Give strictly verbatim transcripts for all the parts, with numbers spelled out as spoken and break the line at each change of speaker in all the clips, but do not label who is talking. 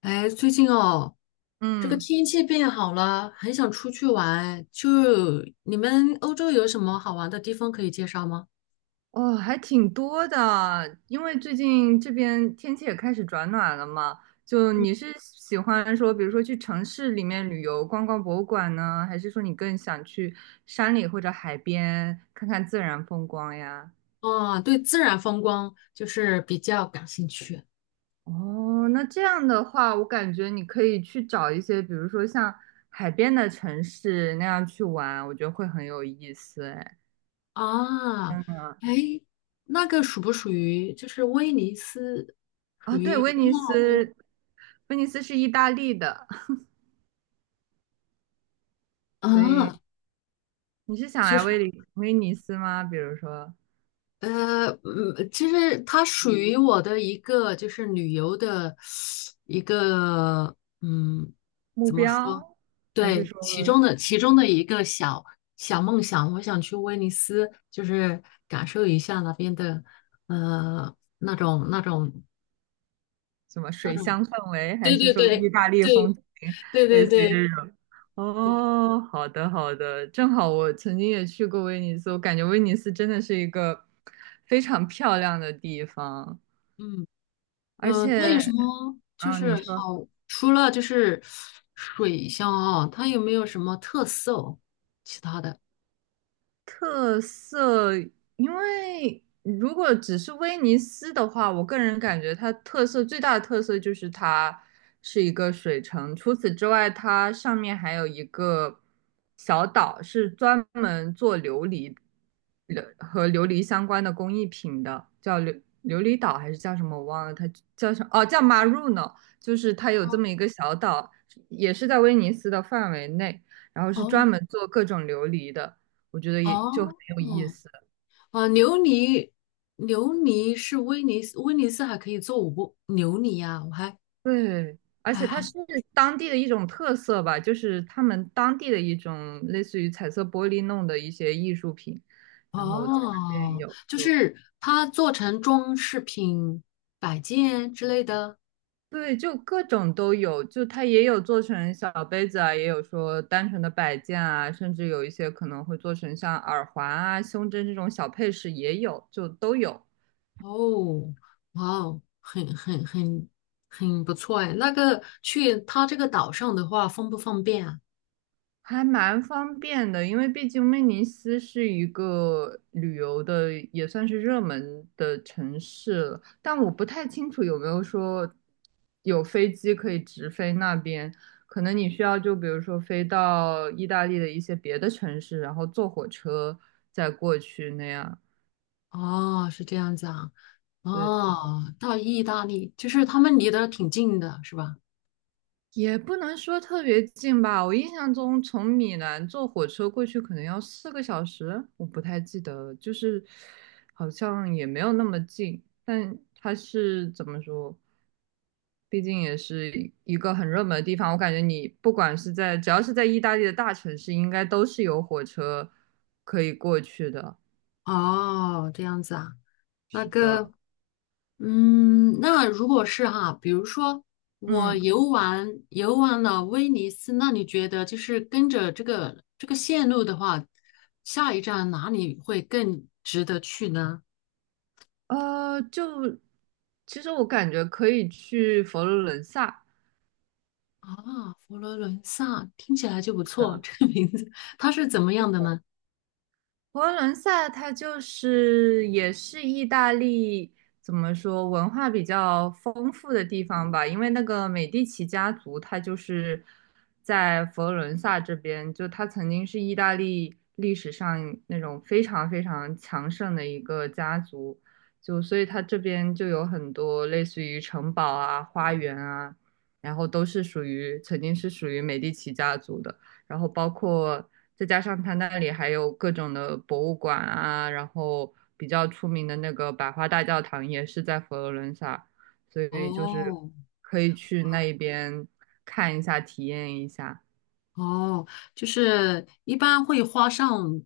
哎，最近哦，这个
嗯，
天气变好了，很想出去玩。就你们欧洲有什么好玩的地方可以介绍吗？
哦，还挺多的，因为最近这边天气也开始转暖了嘛。就你是喜欢说，比如说去城市里面旅游，逛逛博物馆呢，还是说你更想去山里或者海边看看自然风光呀？
啊，对，自然风光就是比较感兴趣
哦，那这样的话，我感觉你可以去找一些，比如说像海边的城市那样去玩，我觉得会很有意思。哎，
啊。哎，那个属不属于就是威尼斯
啊，
啊？
对，威尼
纳威
斯，威尼斯是意大利的，所以。
啊，
你是想
就
来
是
威尼威尼斯吗？比如说
呃，嗯，其实它属于我的一个就是旅游的一个，嗯，
目
怎么说？
标，还是
对，
说
其中的其中的一个小小梦想，我想去威尼斯，就是感受一下那边的，呃，那种那种
什么
那
水
种，
乡氛围，还
对
是
对
说意
对
大利风
对
情，
对对
类
对
似于
对，
这种？哦，好的好的，正好我曾经也去过威尼斯，我感觉威尼斯真的是一个非常漂亮的地方。
嗯。
而
嗯，它
且，
有什么就
嗯，
是
你说。
好？除了就是水乡啊，它有没有什么特色哦其他的？
特色，因为如果只是威尼斯的话，我个人感觉它特色最大的特色就是它是一个水城。除此之外，它上面还有一个小岛，是专门做琉璃琉和琉璃相关的工艺品的，叫琉琉璃岛还是叫什么我忘了，它叫什么？哦，叫 Maruno,就是它有这
哦
么一个小岛，也是在威尼斯的范围内，然后是专
哦
门做各种琉璃的。我觉得也就很
哦
有意
哦
思。
啊！琉璃，琉璃是威尼斯，威尼斯还可以做五不琉璃呀、我还
对，而
还
且它
还
是当地的一种特色吧，就是他们当地的一种类似于彩色玻璃弄的一些艺术品，然后在那边
哦，
有
就
就
是它做成装饰品、摆件之类的。
对，就各种都有，就它也有做成小杯子啊，也有说单纯的摆件啊，甚至有一些可能会做成像耳环啊、胸针这种小配饰也有，就都有。
哦，哇哦，很很很很不错哎。那个去他这个岛上的话，方不方便啊？
还蛮方便的，因为毕竟威尼斯是一个旅游的，也算是热门的城市了。但我不太清楚有没有说有飞机可以直飞那边，可能你需要就比如说飞到意大利的一些别的城市，然后坐火车再过去那样。
哦，是这样子啊。
对。
哦，到意大利就是他们离得挺近的，是吧？
也不能说特别近吧，我印象中从米兰坐火车过去可能要四个小时，我不太记得了，就是好像也没有那么近，但它是怎么说？毕竟也是一个很热门的地方，我感觉你不管是在只要是在意大利的大城市，应该都是有火车可以过去的。
哦，这样子啊。那
是的，
个，嗯，那如果是哈，比如说我
嗯，
游玩游玩了威尼斯，那你觉得就是跟着这个这个线路的话，下一站哪里会更值得去呢？
呃，就其实我感觉可以去佛罗伦萨。
啊，佛罗伦萨听起来就不错，这个名字它是怎么样的呢？
佛罗伦萨它就是也是意大利怎么说文化比较丰富的地方吧，因为那个美第奇家族，它就是在佛罗伦萨这边，就它曾经是意大利历史上那种非常非常强盛的一个家族，就所以它这边就有很多类似于城堡啊、花园啊，然后都是属于曾经是属于美第奇家族的。然后包括再加上它那里还有各种的博物馆啊，然后比较出名的那个百花大教堂也是在佛罗伦萨，所以就是
哦
可以去那一边看一下，体验一下。
哦，就是一般会花上，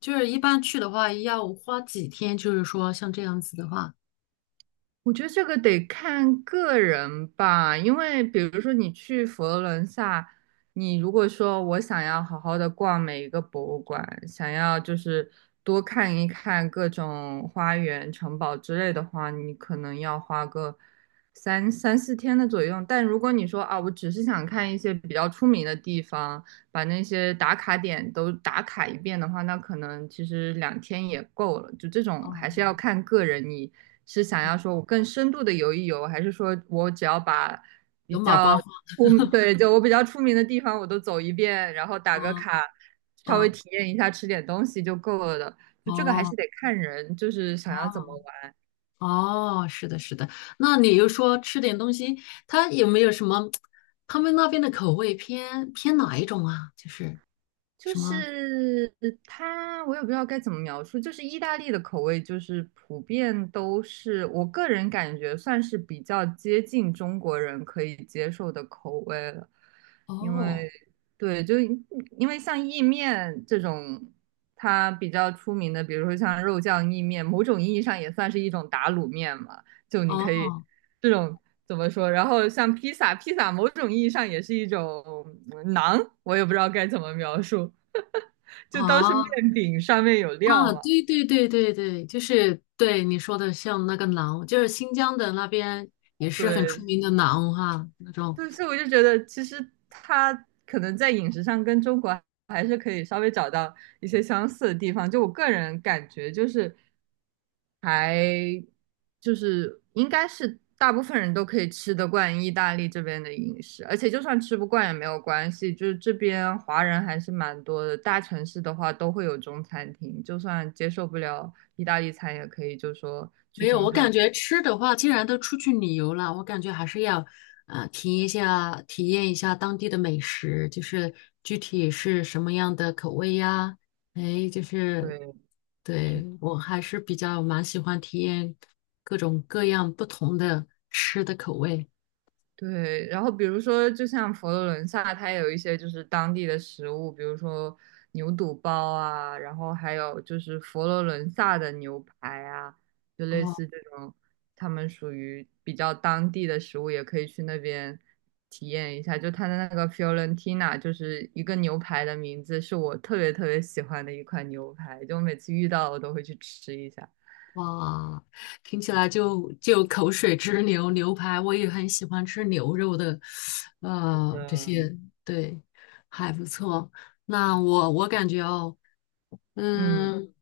就是一般去的话要花几天，就是说像这样子的话，
我觉得这个得看个人吧，因为比如说你去佛罗伦萨，你如果说我想要好好的逛每一个博物馆，想要就是多看一看各种花园、城堡之类的话，你可能要花个三三四天的左右。但如果你说啊，我只是想看一些比较出名的地方，把那些打卡点都打卡一遍的话，那可能其实两天也够了。就这种还是
哦，
要看个人你。是想要说我更深度的游一游，还是说我只要把比
有马
较
观花
出，对，就我比较出名的地方我都走一遍，然后打个
吗？
卡，稍微
哦
体验一下，吃点东西就够了的。就这个还是
哦
得看人，就是想要怎么
哦
玩。
哦，是的，是的。那你又说吃点东西，它有没有什么？他们那边的口味偏偏哪一种啊？就是
就
什么？
是它，我也不知道该怎么描述。就是意大利的口味，就是普遍都是我个人感觉算是比较接近中国人可以接受的口味了。因
哦
为对，就因为像意面这种，它比较出名的，比如说像肉酱意面，某种意义上也算是一种打卤面嘛。就你可以
哦。
这种。怎么说？然后像披萨，披萨某种意义上也是一种馕，我也不知道该怎么描述。就当是面
哦，
饼上面有料
啊，
嘛。
对对对对对，就是对你说的，像那个馕，就是新疆的那边也是很出
对，
名的馕哈，那种。
对，所以我就觉得，其实他可能在饮食上跟中国还是可以稍微找到一些相似的地方。就我个人感觉，就是还就是应该是大部分人都可以吃得惯意大利这边的饮食，而且就算吃不惯也没有关系，就是这边华人还是蛮多的，大城市的话都会有中餐厅，就算接受不了意大利餐，也可以就说去
没有，
中
我
餐
感
厅。
觉吃的话，既然都出去旅游了，我感觉还是要呃体验一下，体验一下当地的美食，就是具体是什么样的口味呀？哎，就是
对，
对
是，
我还是比较蛮喜欢体验各种各样不同的吃的口味。
对，然后比如说，就像佛罗伦萨，它有一些就是当地的食物，比如说牛肚包啊，然后还有就是佛罗伦萨的牛排啊，就类
哦。
似这种，他们属于比较当地的食物，也可以去那边体验一下。就它的那个 Fiorentina,就是一个牛排的名字，是我特别特别喜欢的一款牛排，就每次遇到我都会去吃一下。
哇，听起来就就口水直流。牛排我也很喜欢吃牛肉的，呃，这
嗯
些对，还不错。那我我感觉哦，
嗯。
嗯，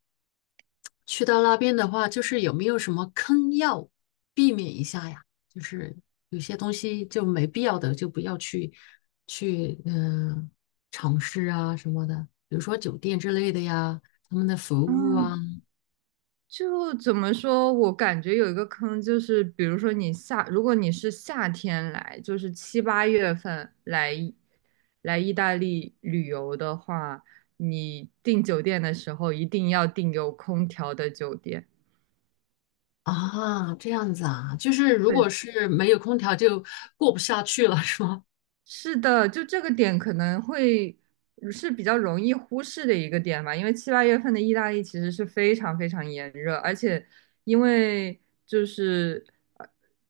去到那边的话，就是有没有什么坑要避免一下呀？就是有些东西就没必要的，就不要去去嗯、尝试啊什么的，比如说酒店之类的呀，他们的服务啊，
嗯就怎么说，我感觉有一个坑，就是比如说你夏，如果你是夏天来，就是七八月份来来意大利旅游的话，你订酒店的时候一定要订有空调的酒店。
啊，这样子啊，就是如
对。
果是没有空调就过不下去了，是吗？
是的，就这个点可能会是比较容易忽视的一个点吧，因为七八月份的意大利其实是非常非常炎热，而且因为就是呃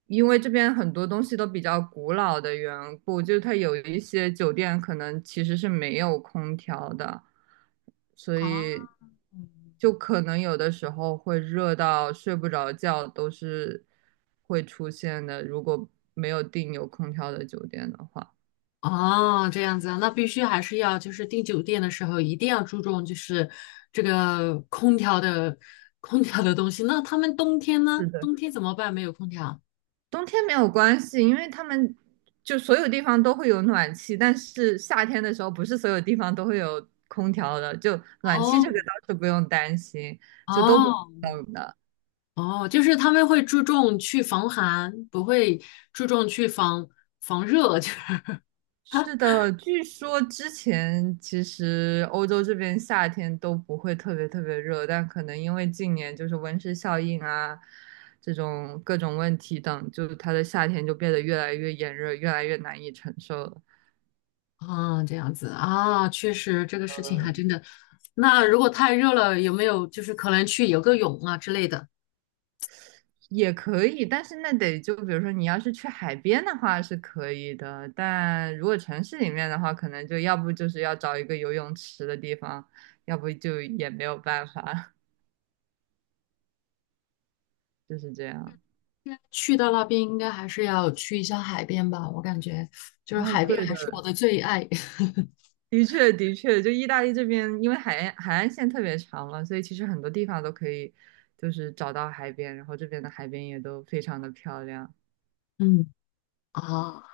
因为这边很多东西都比较古老的缘故，就是它有一些酒店可能其实是没有空调的，所以
啊，嗯
就可能有的时候会热到睡不着觉都是会出现的，如果没有订有空调的酒店的话。
哦，这样子啊，那必须还是要就是订酒店的时候一定要注重就是这个空调的空调的东西。那他们冬天呢？
是的，
冬天怎么办？没有空调？
冬天没有关系，因为他们就所有地方都会有暖气，但是夏天的时候不是所有地方都会有空调的，就暖气这个
哦
倒是不用担心，就都不会
哦
冷的。
哦，就是他们会注重去防寒，不会注重去防防热，就是
是的，据说之前其实欧洲这边夏天都不会特别特别热，但可能因为近年就是温室效应啊，这种各种问题等，就是它的夏天就变得越来越炎热，越来越难以承受了。
啊，这样子啊，确实这个事情还真的。那如果太热了，有没有就是可能去游个泳啊之类的？
也可以，但是那得就比如说你要是去海边的话是可以的，但如果城市里面的话，可能就要不就是要找一个游泳池的地方，要不就也没有办法，就是这样。
去到那边应该还是要去一下海边吧，我感觉就是
啊，
海边
对
还
的，
是我的最爱。
的确的确，就意大利这边，因为海岸海岸线特别长嘛，所以其实很多地方都可以，就是找到海边，然后这边的海边也都非常的漂亮。
嗯啊。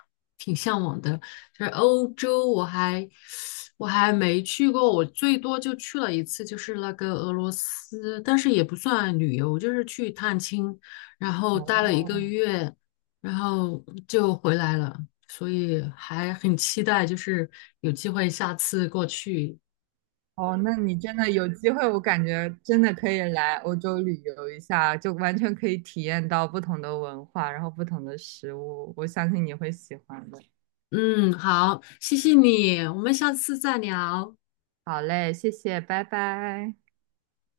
就是欧洲，我还我还没去过，我最多就去了一次，就是那个俄罗斯，但是也不算旅游，就是去探亲，然后待了一个
哦，
月，然后就回来了，所以还很期待，就是有机会下次过去。
哦，那你真的有机会，我感觉真的可以来欧洲旅游一下，就完全可以体验到不同的文化，然后不同的食物，我相信你会喜欢的。
嗯，好，谢谢你，我们下次再聊。
好嘞，谢谢，拜拜。